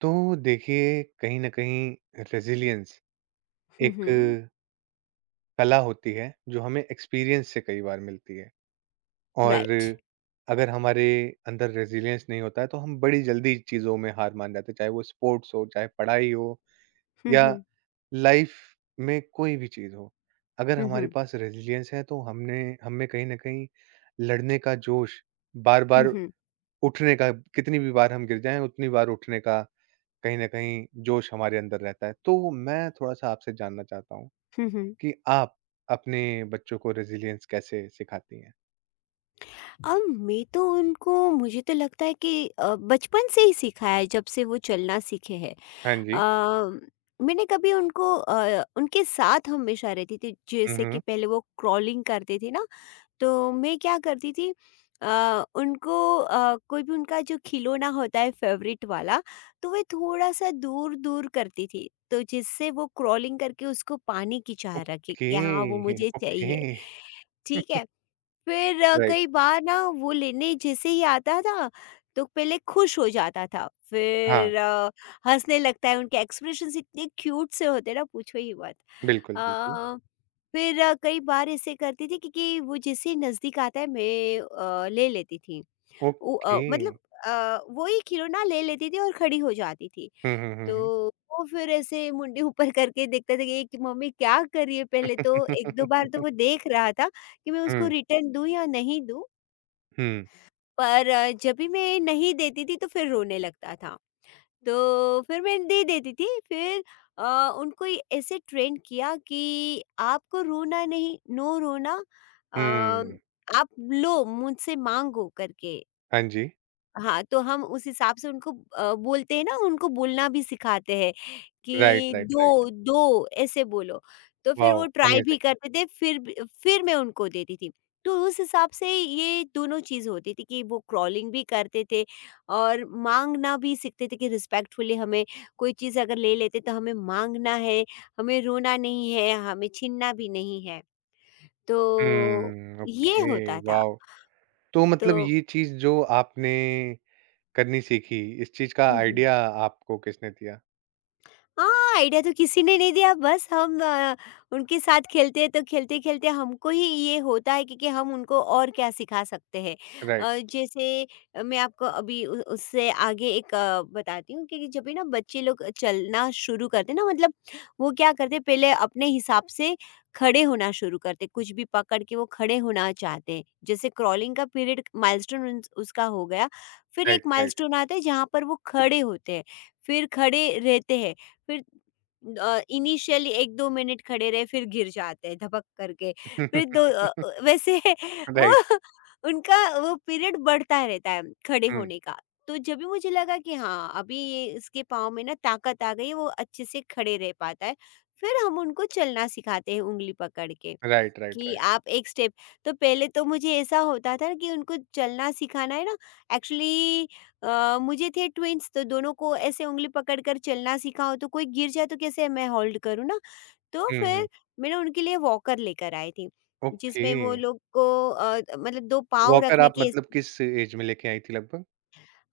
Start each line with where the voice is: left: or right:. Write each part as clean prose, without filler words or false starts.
right: तो देखिए, कहीं न कहीं रेज़िलियंस
left: हुँ,
right: एक
left: हुँ।
right: कला होती है, जो हमें एक्सपीरियंस से कई बार मिलती है। और
left: राइट।
right: अगर हमारे अंदर रेज़िलियंस नहीं होता है, तो हम बड़ी जल्दी चीज़ों में हार मान जाते हैं, चाहे वो स्पोर्ट्स हो, चाहे पढ़ाई हो
left: हुँ,
right: या
left: हुँ।
right: लाइफ़ में कोई भी चीज़ हो। अगर
left: हुँ,
right: हमारे
left: हुँ।
right: पास रेज़िलियंस है, तो हमने हम में कहीं न कहीं लड़ने का जोश,
left: हुँ,
right: बार-बार
left: हुँ।
right: उठने का कितनी भी बार हम गिर जाएँ, उतनी बार उठने का कहीं न कहीं जोश हमारे अंदर रहता है। तो मैं थोड़ा-सा आपसे जानना चाहता हूँ
left: हुँ, हुँ।
right: कि आप अपने बच्चों को रेज़िलियंस कैसे सिखाती हैं?
left: अब मैं तो उनको मुझे तो लगता है कि बचपन से ही सिखाया है, जब से वो चलना सीखे हैं।
right: हाँ जी।
left: अ, मैंने कभी उनको अ, उनके साथ हमेशा रहती थी।
right: हुँ,
left: जैसे कि
right: हुँ।
left: पहले वो क्राउलिंग करते थे ना, तो मैं क्या करती थी, उनको कोई भी उनका जो खिलौना होता है फेवरेट वाला, तो वे थोड़ा सा दूर दूर करती थी, तो जिससे वो क्रॉलिंग करके उसको पाने की चाह रखी
right: ओके,
left: कि हाँ वो मुझे
right: ओके।
left: चाहिए। ठीक है। फिर
right: राइट।
left: कई बार ना वो लेने जैसे ही आता था तो पहले खुश हो जाता था,
right: हाँ,
left: फिर हंसने लगता है। उनके एक्सप्रेशंस इतने क्यूट से होते हैं ना, पूछो ही मत।
right: बिल्कुल, बिल्कुल।
left: अ, फिर कई बार ऐसे करती थी, क्योंकि वो जैसे ही नज़दीक आता है, मैं ले लेती थी।
right: ओके।
left: मतलब अ, वो ही खिलौना ले लेती थी और खड़ी हो जाती थी।
right: हुँ, हुँ, हुँ,
left: तो
right: हुँ।
left: वो फिर ऐसे मुंडी ऊपर करके देखता था कि ये कि मम्मी क्या कर रही है? पहले तो 1-2 बार तो वो देख रहा था कि मैं उसको
right: हुँ,
left: रिटर्न दूँ या नहीं दूँ।
right: हुँ,
left: पर जब भी मैं नहीं देती थी तो फिर रोने लगता था। तो फिर मैं दे देती थी। फिर अ, उनको ये ऐसे ट्रेन किया कि आपको रोना नहीं, नो रोना। अ,
right: हुँ।
left: आप लो मुझसे, माँगो करके।
right: हाँ जी।
left: हाँ, तो हम उस हिसाब से उनको बोलते हैं ना, उनको बोलना भी सिखाते हैं
right: राइट,
left: कि
right: राइट, राइट।
left: 2, 2 ऐसे बोलो। तो फिर
right: वॉव!
left: वो ट्राई, हाँ, भी
right: अमेज़िंग।
left: करते थे, फिर ब फिर मैं उनको देती थी। तो उस हिसाब से ये दोनों चीज़ होती थी कि वो क्राउलिंग भी करते थे और माँगना भी सीखते थे, कि रिस्पेक्टफुली हमें कोई चीज़ अगर ले लेते तो हमें माँगना है, हमें रोना नहीं है, हमें छीनना भी नहीं है। तो
right: हुँ,
left: ये
right: ओके,
left: होता था।
right: वॉव! तो
left: तो
right: मतलब ये चीज़ जो आपने करनी सीखी, इस चीज़ का
left: हुँ, हुँ।
right: आइडिया आपको किसने दिया?
left: हाँ, आइडिया तो किसी ने नहीं दिया, बस हम उनके साथ खेलते हैं तो खेलते-खेलते हमको ही ये होता है कि हम उनको और क्या सिखा सकते हैं।
right: राइट।
left: जैसे मैं आपको अभी उ उससे आगे एक बताती हूँ कि जब भी ना बच्चे लोग चलना शुरू करते हैं ना, मतलब वो क्या करते हैं, पहले अपने हिसाब से खड़े होना शुरू करते हैं, कुछ भी पकड़ के वो खड़े होना चाहते हैं। जैसे क्राउलिंग का पीरियड, माइलस्टोन उन्स उसका हो गया, फिर
right: राइट,
left: एक
right: राइट।
left: माइलस्टोन आता है जहाँ पर वो खड़े होते हैं, फिर खड़े रहते हैं। फिर इनिशियली 1-2 मिनट खड़े रहे, फिर गिर जाते हैं धपक करके। फिर वैसे वो
right: राइट।
left: उनका वो पीरियड बढ़ता रहता है खड़े
right: हुँ।
left: होने का। तो जब भी मुझे लगा कि हाँ, अभी ये इसके पाँव में ना ताकत आ गई है, वो अच्छे से खड़े रह पाता है। फिर हम उनको चलना सिखाते हैं उँगली पकड़ के,
right: राइट, राइट,
left: कि
right: राइट।
left: आप 1 स्टेप। तो पहले तो मुझे ऐसा होता था कि उनको चलना सिखाना है ना, एक्चुअली मुझे थे ट्विन्स, तो दोनों को ऐसे ऊँगली पकड़ कर चलना सीखा हो तो कोई गिर जाए तो कैसे मैं होल्ड करूँ ना? तो
right: हुँ, हुँ।
left: फिर मैंने उनके लिए वॉकर लेकर आई थी,
right: ओके।
left: जिसमें वो लोग को मतलब 2 पाँव
right: वॉकर
left: रखने
right: आप
left: की।
right: मतलब किस एज में लेके आई थी लगभग?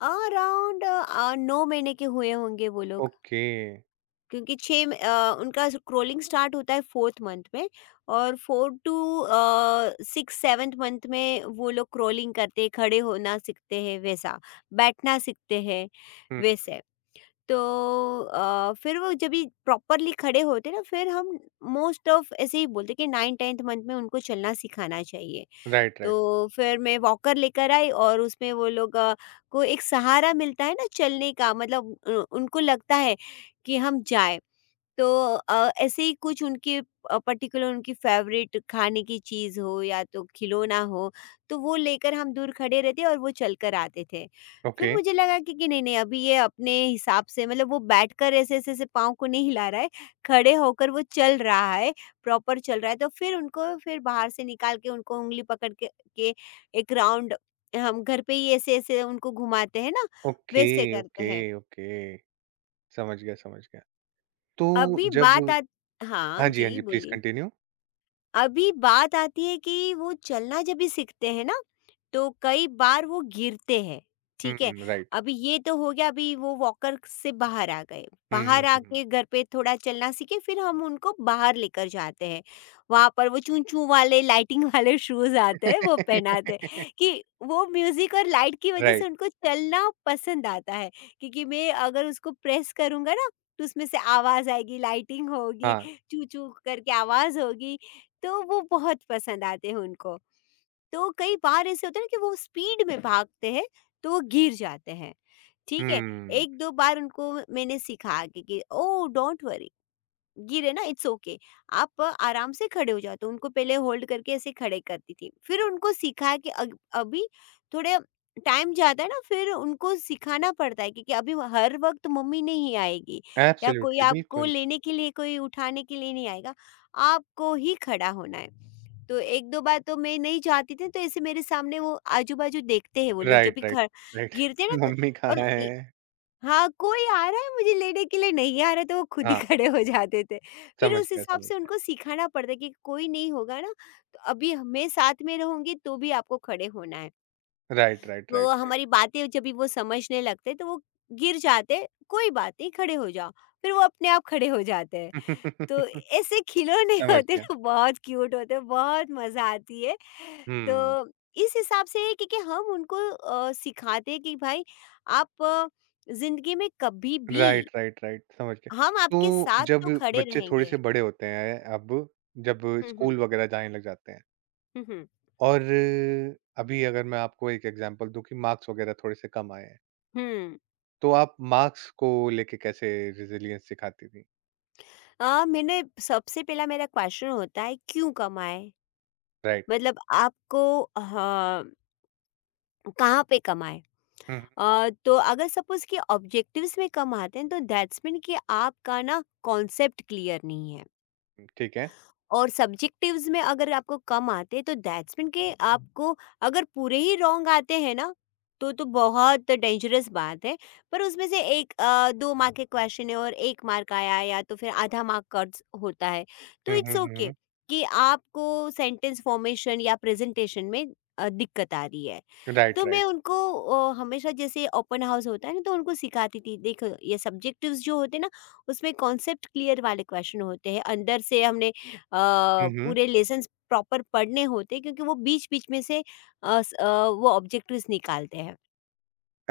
left: अराउंड 9 महीने के हुए होंगे वो लोग,
right: ओके।
left: क्योंकि 6 उनका क्रोलिंग स्टार्ट होता है 4th मंथ में, और 4 टू अ, 6 7th मंथ में वो लोग क्रोलिंग करते हैं, खड़े होना सीखते हैं वैसा, बैठना सीखते हैं,
right: हुँ।
left: वैसे। तो फिर वो जब ये प्रॉपरली खड़े होते ना, फिर हम मोस्ट ऑफ ऐसे ही बोलते कि 9-10th मंथ में उनको चलना सिखाना चाहिए।
right: Right, right.
left: तो फिर मैं वॉकर लेकर आई और उसमें वो लोग को एक सहारा मिलता है ना चलने का, मतलब उनको लगता है कि हम जाएँ। तो ऐसे ही कुछ उनके पर्टिकुलर उनकी फेवरेट खाने की चीज़ हो या तो खिलौना हो, तो वो लेकर हम दूर खड़े रहते और वो चलकर आते थे। फिर
right: ओके।
left: मुझे लगा कि नहीं-नहीं, अभी ये अपने हिसाब से मतलब वो बैठकर ऐसे-ऐसे पाँव को नहीं हिला रहा है, खड़े होकर वो चल रहा है, प्रॉपर चल रहा है। तो फिर उनको फिर बाहर से निकाल के उनको उँगली पकड़ के के एक राउंड हम घर पे ही ऐसे-ऐसे उनको घुमाते हैं ना, वैसे
right: ओके,
left: करते हैं।
right: Okay, okay. समझ गया, समझ गया। तो
left: अभी
right: जब
left: बात आत हाँ,
right: हाँ जी, हाँ
left: जी
right: जी, प्लीज़
left: बोलिए।
right: कंटिन्यू।
left: अभी बात आती है कि वो चलना जब भी सीखते हैं ना, तो कई बार वो गिरते हैं, ठीक है?
right: हुँ, राइट।
left: अभी ये तो हो गया, अभी वो वॉकर से बाहर आ गए।
right: हुँ, हुँ,
left: बाहर
right: हुँ, हुँ।
left: आके घर पे थोड़ा चलना सीखे, फिर हम उनको बाहर लेकर जाते हैं। वहाँ पर वो चूं-चूं वाले, लाइटिंग वाले शूज़ आते हैं वो पहनाते
right: राइट।
left: हैं, कि वो म्यूज़िक और लाइट की वज़ह से उनको चलना पसंद आता है, क्योंकि मैं अगर उसको प्रेस करूँगा ना, तो उसमें से आवाज़ आएगी, लाइटिंग होगी,
right: हाँ।
left: चूं-चूं करके आवाज़ होगी, तो वो बहुत पसंद आते हैं उनको। तो कई बार ऐसे होता है ना कि वो स्पीड में भागते हैं, तो वो गिर जाते हैं, ठीक है?
right: हुँ।
left: 1-2 बार उनको मैंने सिखा के कि ओह! डोंट वरी, गिरे ना, इट्स ओके, आप आराम से खड़े हो जाओ। तो उनको पहले होल्ड करके ऐसे खड़े करती थी, फिर उनको सिखाया कि अभी थोड़े टाइम जाता है ना, फिर उनको सिखाना पड़ता है क्योंकि अभी हर वक्त मम्मी नहीं आएगी या कोई
right: एब्सोल्युटली,
left: आपको
right: बिल्कुल।
left: लेने के लिए, कोई उठाने के लिए नहीं आएगा, आपको ही खड़ा होना है। तो एक दो बार तो मैं नहीं जाती थी, तो ऐसे मेरे सामने वो आजू बाजू देखते हैं, वो लोग जब
right: राइट,
left: भी
right: राइट,
left: खड़
right: राइट।
left: गिरते हैं ना
right: मम्मी कहाँ
left: और
right: है?
left: हाँ, कोई आ रहा है मुझे लेने के लिए, नहीं आ रहा, तो वो खुद ही
right: हाँ,
left: खड़े हो जाते थे। फिर
right: समझ
left: उस
right: गया,
left: हिसाब
right: समझ
left: से
right: गया।
left: उनको सिखाना पड़ता है कि कोई नहीं होगा ना, तो अभी मैं साथ में रहूँगी तो भी आपको खड़े होना है।
right: राइट, राइट,
left: तो
right: राइट, राइट।
left: हमारी बातें जब भी वो समझने लगते हैं तो वो गिर जाते हैं, कोई बात नहीं, खड़े हो जाओ, फिर वो अपने आप खड़े हो जाते हैं। तो ऐसे खिलौने
right: समझ
left: होते हैं
right: गया।
left: ना, बहुत क्यूट होते हैं, बहुत मज़ा आती है।
right: हुँ।
left: तो इस हिसाब से क्योंकि हम उनको सिखाते हैं कि भाई आप ज़िंदगी में कभी भी,
right: राइट, राइट, राइट, समझ गया।
left: हम आपके
right: तो
left: साथ
right: जब
left: तो खड़े
right: बच्चे थोड़े
left: रहेंगे।
right: से बड़े होते हैं अब, जब
left: हुँ, हुँ।
right: स्कूल वगैरह जाने लग जाते हैं
left: हुँ, हुँ।
right: और अभी अगर मैं आपको एक एग्ज़ाम्पल दूँ कि मार्क्स वगैरह थोड़े से कम आए हैं,
left: हुँ।
right: तो आप मार्क्स को लेके कैसे रेज़िलियंस सिखाती थीं?
left: मैंने, सबसे पहला मेरा क्वेश्चन होता है, क्यों कमाएँ?
right: राइट।
left: मतलब आपको, हाँ, कहाँ पे कमाएँ?
right: हुँ,
left: तो अगर सपोज कि ऑब्जेक्टिव्स में कम आते हैं तो दैट्स मीन कि आपका ना कॉन्सेप्ट क्लियर नहीं है।
right: हुँ, ठीक है।
left: और सब्जेक्टिव्स में अगर आपको कम आते तो दैट्स मीन के आपको, अगर पूरे ही रॉन्ग आते हैं ना, तो बहुत डेंजरस बात है। पर उसमें से एक दो मार्क के क्वेश्चन है और एक मार्क आया या तो फिर आधा मार्क कट होता है, तो
right: hmm,
left: it's
right: hmm, hmm,
left: okay
right: hmm.
left: okay, कि आपको सेंटेंस फॉर्मेशन या प्रेजेंटेशन में दिक्कत आ रही है।
right: राइट,
left: तो मैं
right: राइट।
left: उनको हमेशा, जैसे ओपन हाउस होता है ना, तो उनको सिखाती थी, देखो ये सब्जेक्टिव्स जो होते हैं ना, उसमें कॉन्सेप्ट क्लियर वाले क्वेश्चन होते हैं, अंदर से हमने अ,
right: हुँ, हुँ।
left: पूरे लेसन्स प्रॉपर पढ़ने होते हैं क्योंकि वो बीच-बीच में से वो ऑब्जेक्टिव्स निकालते हैं।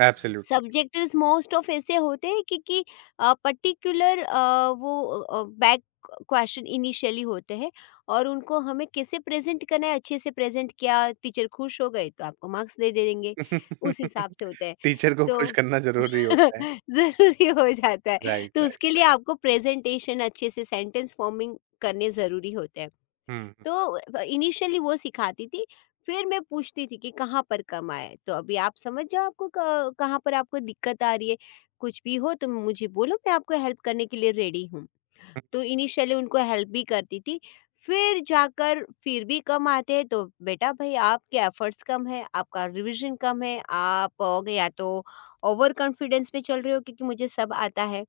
right: एब्सोल्युटली।
left: सब्जेक्टिव्स मोस्ट ऑफ ऐसे होते हैं कि पर्टिकुलर वो बैक क्वेश्चन इनिशियली होते हैं, और उनको हमें कैसे प्रेज़ेंट करना है, अच्छे से प्रेज़ेंट किया, टीचर खुश हो गए तो आपको मार्क्स दे दे देंगे, उस हिसाब से होता है।
right: टीचर को खुश
left: तो
right: करना ज़रूरी होता है।
left: ज़रूरी हो जाता है,
right: राइट,
left: तो
right: राइट।
left: उसके लिए आपको प्रेज़ेंटेशन अच्छे से, सेंटेंस फॉर्मिंग करने ज़रूरी होते हैं।
right: हुँ, हुँ,
left: तो इनिशियली वो सिखाती थी, फिर मैं पूछती थी कि कहाँ पर कम आया है? तो अभी आप समझ जाओ आपको क कहाँ पर आपको दिक्कत आ रही है, कुछ भी हो तो मुझे बोलो, मैं आपको हेल्प करने के लिए रेडी हूँ।
right: हुँ।
left: तो इनिशियली उनको हेल्प भी करती थी। फिर जाकर फिर भी कम आते हैं तो बेटा भई, आपके एफर्ट्स कम है, आपका रिविज़न कम है, आप या तो ओवर कॉन्फिडेंस में चल रहे हो क्योंकि मुझे सब आता है।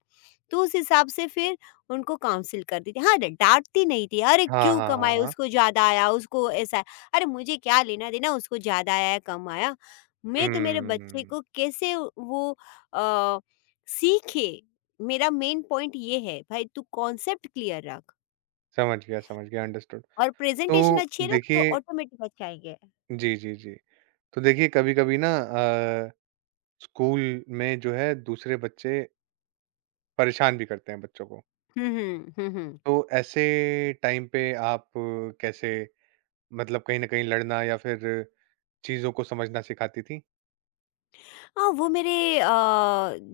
left: तो उस हिसाब से फिर उनको काउंसिल करती थी। हाँ, ड डाँटती नहीं थी, "अरे
right: हाँ,
left: क्यों
right: हाँ,
left: कम
right: हाँ,
left: आए?
right: हाँ।
left: उसको ज़्यादा आया, उसको ऐसा।" अरे मुझे क्या लेना-देना उसको ज़्यादा आया या कम आया। मैं तो मेरे बच्चे को
right: हुँ।
left: कैसे वो अ, सीखे। मेरा मेन पॉइंट ये है भाई तू कॉन्सेप्ट क्लियर रख
right: समझ गया, अंडरस्टूड।
left: और प्रेजेंटेशन
right: तो
left: अच्छी रख तो
right: देखिए
left: ऑटोमेटिक अच्छा आएंगे।
right: जी, जी, जी। तो देखिए कभी-कभी ना स्कूल में जो है दूसरे बच्चे परेशान भी करते हैं बच्चों को।
left: हम्म।
right: तो ऐसे टाइम पे आप कैसे मतलब कहीं न कहीं लड़ना या फिर चीज़ों को समझना सिखाती थीं?
left: हाँ, वो मेरे अ,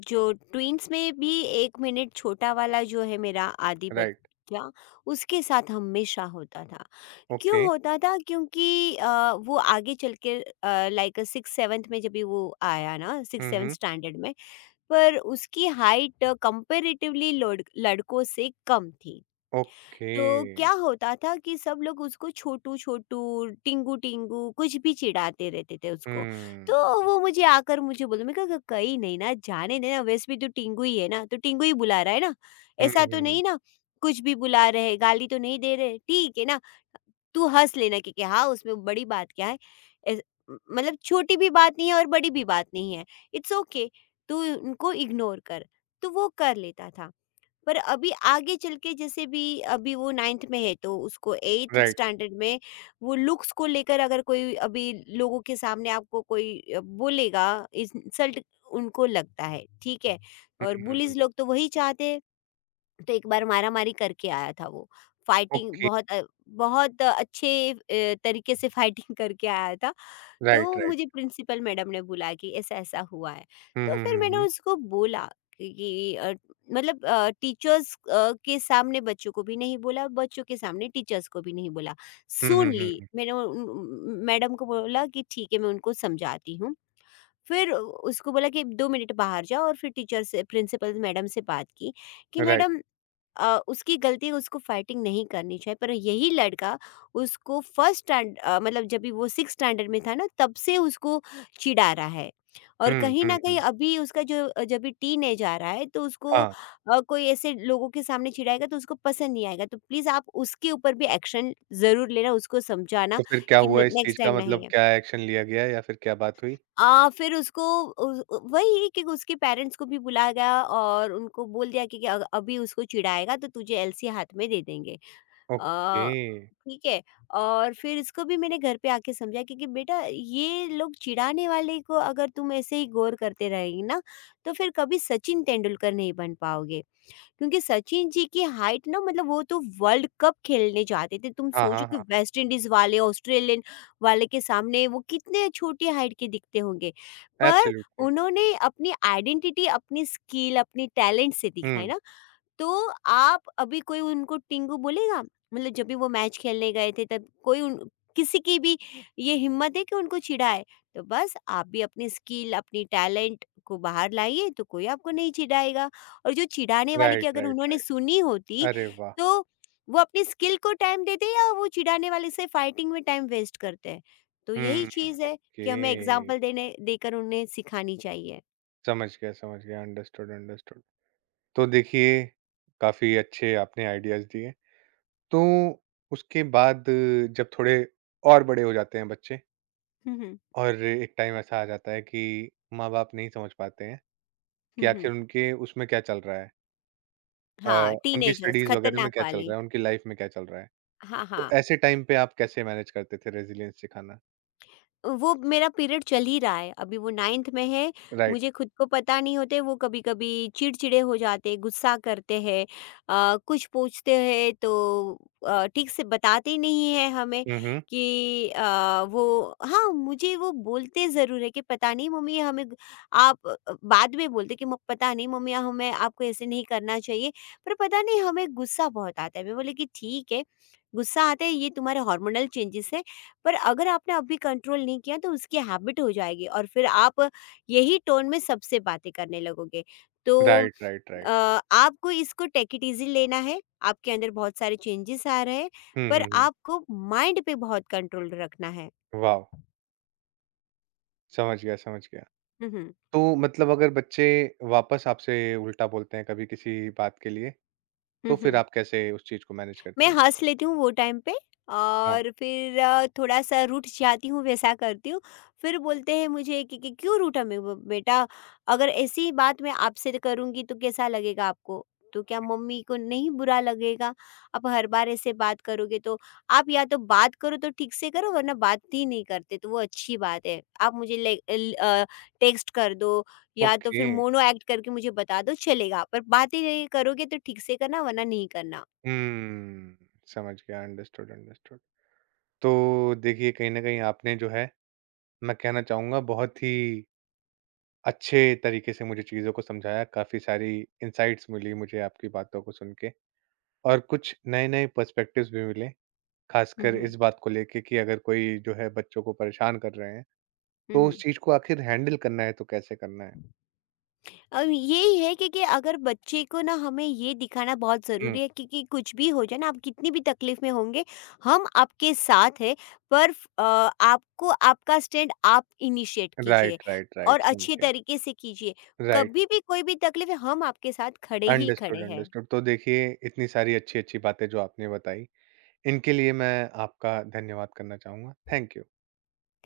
left: जो ट्विंस में भी एक मिनट छोटा वाला जो है, मेरा आदि
right: राइट,
left: बच्चा, उसके साथ हमेशा होता था।
right: ओके।
left: क्यों होता था क्योंकि वो आगे चल के लाइक सिक्स सेवन्थ में जब भी वो आया ना, six
right: hmm,
left: seventh
right: hmm.
left: Standard में, पर उसकी हाइट कंपेरेटिवली लड़कों से कम थी।
right: ओके।
left: तो क्या होता था कि सब लोग उसको छोटू छोटू, टिंगू टिंगू कुछ भी चिढ़ाते रहते थे उसको।
right: हुँ।
left: तो वो मुझे आकर मुझे बोले, मैं कहा कहीं नहीं ना जाने दे ना, वैसे भी तो टिंगू ही है ना, तो टिंगू ही बुला रहा है ना।
right: हुँ, हुँ,
left: ऐसा तो
right: हुँ।
left: नहीं ना कुछ भी बुला रहे, गाली तो नहीं दे रहे, ठीक है ना। तू हँस लेना क्योंकि हाँ, उसमें बड़ी बात क्या है? एस मतलब छोटी भी बात नहीं है और बड़ी भी बात नहीं है। इट्स ओके, तू उनको इग्नोर कर। तो वो कर लेता था। पर अभी आगे चल के जैसे भी, अभी वो नाइन्थ में है तो उसको एट्थ
right: राइट।
left: स्टैंडर्ड में वो लुक्स को लेकर अगर कोई अभी लोगों के सामने आपको कोई बोलेगा इंसल्ट, उनको लगता है ठीक है,
right: हुँ,
left: और
right: हुँ, हुँ।
left: बुलिस लोग तो वही चाहते हैं। तो एक बार मारा मारी करके आया था वो। Fighting
right: okay.
left: बहुत बहुत अच्छे तरीके से फाइटिंग करके आया था।
right: राइट,
left: तो
right: राइट।
left: मुझे प्रिंसिपल मैडम ने बुलाया कि ऐसा-ऐसा हुआ है।
right: हुँ,
left: तो
right: हुँ,
left: फिर
right: हुँ,
left: मैंने
right: हुँ।
left: उसको बोला कि मतलब टीचर्स के सामने बच्चों को भी नहीं बोला, बच्चों के सामने टीचर्स को भी नहीं बोला।
right: हुँ, हुँ,
left: सुन
right: हुँ,
left: ली,
right: हुँ।
left: मैंने उन उन उम, मैडम को बोला कि ठीक है, मैं उनको समझाती हूँ। फिर उसको बोला कि 2 मिनट बाहर जाओ और फिर टीचर से, प्रिंसिपल मैडम से बात की कि
right: राइट।
left: मैडम, उसकी गलती है, उसको फाइटिंग नहीं करनी चाहिए, पर यही लड़का उसको मतलब जब भी वो सिक्स स्टैंडर्ड में था ना, तब से उसको चिढ़ा रहा है। और
right: हुँ,
left: कहीं
right: हुँ,
left: न कहीं
right: हुँ।
left: अभी उसका जो जब भी टीनेज आ रहा है तो उसको
right: हाँ।
left: कोई ऐसे लोगों के सामने चिढ़ाएगा तो उसको पसंद नहीं आएगा। तो प्लीज़ आप उसके ऊपर भी एक्शन ज़रूर लेना, उसको समझाना
right: तो फिर क्या
left: कि
right: हुआ
left: न
right: इस
left: नेक्स्ट
right: चीज़ का
left: टाइम नहीं
right: मतलब
left: है।
right: क्या एक्शन लिया गया या फिर क्या बात हुई?
left: फिर उसको उस वही है कि उसके पेरेंट्स को भी बुलाया गया और उनको बोल दिया कि अभी उसको चिढ़ाएगा तो तुझे एलसी हाथ में दे देंगे।
right: ओके।
left: अ, ठीक है। और फिर इसको भी मैंने घर पे आके समझा क्योंकि बेटा ये लोग चिढ़ाने वाले को अगर तुम ऐसे ही गौर करते रहेगी ना, तो फिर कभी सचिन तेंदुलकर नहीं बन पाओगे। क्योंकि सचिन जी की हाइट ना, मतलब वो तो वर्ल्ड कप खेलने जाते थे, तुम
right: हाँ, हाँ,
left: सोचो कि
right: हाँ।
left: वेस्ट इंडीज वाले, ऑस्ट्रेलियन वाले के सामने वो कितने छोटी हाइट के दिखते होंगे, पर
right: एब्सोल्युटली।
left: उन्होंने अपनी आइडेंटिटी, अपनी स्किल, अपनी टैलेंट से दिखाई
right: हुँ।
left: ना। तो आप, अभी कोई उनको टिंगू बोलेगा? मतलब जब भी वो मैच खेलने गए थे तब कोई उन किसी की भी ये हिम्मत है कि उनको चिढ़ाए। तो बस आप भी अपनी स्किल, अपनी टैलेंट को बाहर लाइए तो कोई आपको नहीं चिढ़ाएगा। और जो चिढ़ाने वाले की
right: राइट,
left: अगर
right: राइट,
left: उन्होंने
right: राइट।
left: सुनी होती
right: अरे वाह!
left: तो वो अपनी स्किल को टाइम देते, या वो चिढ़ाने वाले से फाइटिंग में टाइम वेस्ट करते हैं। तो यही
right: हुँ,
left: चीज़ है
right: ओके।
left: कि हमें एग्ज़ाम्पल देने देकर उन्हें सिखानी चाहिए।
right: समझ गया, समझ गया। Understood, understood. तो देखिए, काफ़ी अच्छे आपने आइडियाज़ दिए। तो उसके बाद जब थोड़े और बड़े हो जाते हैं बच्चे
left: हुँ, हुँ।
right: और एक टाइम ऐसा आ जाता है कि माँ-बाप नहीं समझ पाते हैं
left: हुँ,
right: कि
left: हुँ। हुँ, हुँ।
right: आखिर उनके उसमें क्या चल रहा है। अ,
left: हाँ,
right: उनकी
left: टीनेजर्स
right: स्टडीज़ वगैरह में
left: खतरनाक
right: क्या चल
left: वाली।
right: रहा है, उनकी लाइफ़ में क्या चल रहा है।
left: हाँ,
right: तो
left: हाँ।
right: ऐसे टाइम पे आप कैसे मैनेज करते थे रेज़िलियंस सिखाना?
left: वो मेरा पीरियड चल ही रहा है, अभी वो 9th में है,
right: राइट।
left: मुझे खुद को पता नहीं होते, वो कभी-कभी चिड़चिड़े हो जाते, गुस्सा करते हैं। कुछ पूछते हैं तो ठीक से बताते नहीं हैं हमें
right: हुँ, हुँ।
left: कि वो हाँ, मुझे वो बोलते ज़रूर है कि पता नहीं मम्मी हमें गु-, आप बाद में बोलते कि म पता नहीं मम्मी हमें आपको ऐसे नहीं करना चाहिए, पर पता नहीं हमें गुस्सा बहुत आता है। मैं बोली कि ठीक है, गुस्सा आता है, ये तुम्हारे हार्मोनल चेंजेस है, पर अगर आपने अभी कंट्रोल नहीं किया तो उसकी हैबिट हो जाएगी और फिर आप यही टोन में सबसे बातें करने लगोगे। तो
right: राइट, राइट,
left: अ,
right: राइट।
left: आपको इसको टेक इट इजी लेना है, आपके अंदर बहुत सारे चेंजेस आ रहे हैं,
right: हुँ,
left: पर
right: हुँ, हुँ।
left: आपको माइंड पे बहुत कंट्रोल रखना है।
right: वाव! समझ गया, समझ गया।
left: हम्म हम्म
right: तो मतलब अगर बच्चे वापस आपसे उल्टा बोलते हैं कभी किसी बात के लिए, तो
left: हम्म
right: फिर
left: हम्म।
right: आप कैसे उस चीज़ को मैनेज करती
left: मैं
right: हैं?
left: हँस लेती हूँ वो टाइम पे,
right: हाँ,
left: और फिर थोड़ा-सा रूठ जाती हूँ, वैसा करती हूँ। फिर बोलते हैं मुझे कि "क्यों रूठा मैं ब बेटा? अगर ऐसी बात मैं आपसे करूँगी तो कैसा लगेगा आपको? तो क्या मम्मी को नहीं बुरा लगेगा? आप हर बार ऐसे बात करोगे तो, आप या तो बात करो तो ठीक से करो, वरना बात ही नहीं करते तो वो अच्छी बात है। आप मुझे टेक्स्ट कर दो, या तो
right: ओके।
left: फिर मोनो एक्ट करके मुझे बता दो, चलेगा, पर बात ही नहीं करोगे तो ठीक से करना वरना नहीं करना।"
right: हम्म, समझ गया। Understood, understood. तो देखिए कहीं न कहीं आपने जो है, मैं कहना चाहूँगा बहुत ही अच्छे तरीके से मुझे चीज़ों को समझाया, काफ़ी सारी इनसाइट्स मिली मुझे आपकी बातों को सुन के। और कुछ नए-नए पर्सपेक्टिव्स भी मिले,
left: हुँ,
right: खासकर
left: हुँ।
right: इस बात को लेके कि अगर कोई जो है बच्चों को परेशान कर रहे हैं,
left: हुँ,
right: तो उस
left: हुँ।
right: चीज़ को आखिर हैंडल करना है तो कैसे करना है?
left: अब यही है कि अगर बच्चे को ना हमें ये दिखाना बहुत
right: हुँ,
left: ज़रूरी है क्योंकि कुछ भी हो जाए ना, आप कितनी भी तकलीफ़ में होंगे, हम आपके साथ हैं, पर आपको आपका स्टैंड आप इनिशिएट कीजिए
right: राइट, राइट,
left: और
right: राइट, समझ
left: अच्छे
right: गया।
left: तरीके से कीजिए।
right: राइट,
left: कभी भी कोई भी तकलीफ़ है, हम आपके साथ खड़े ही
right: अंडरस्टूड,
left: खड़े हैं।
right: अंडरस्टूड। तो देखिए, इतनी सारी अच्छी-अच्छी बातें जो आपने बताई, इनके लिए मैं आपका धन्यवाद करना चाहूँगा। Thank you.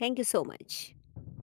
left: Thank you so much.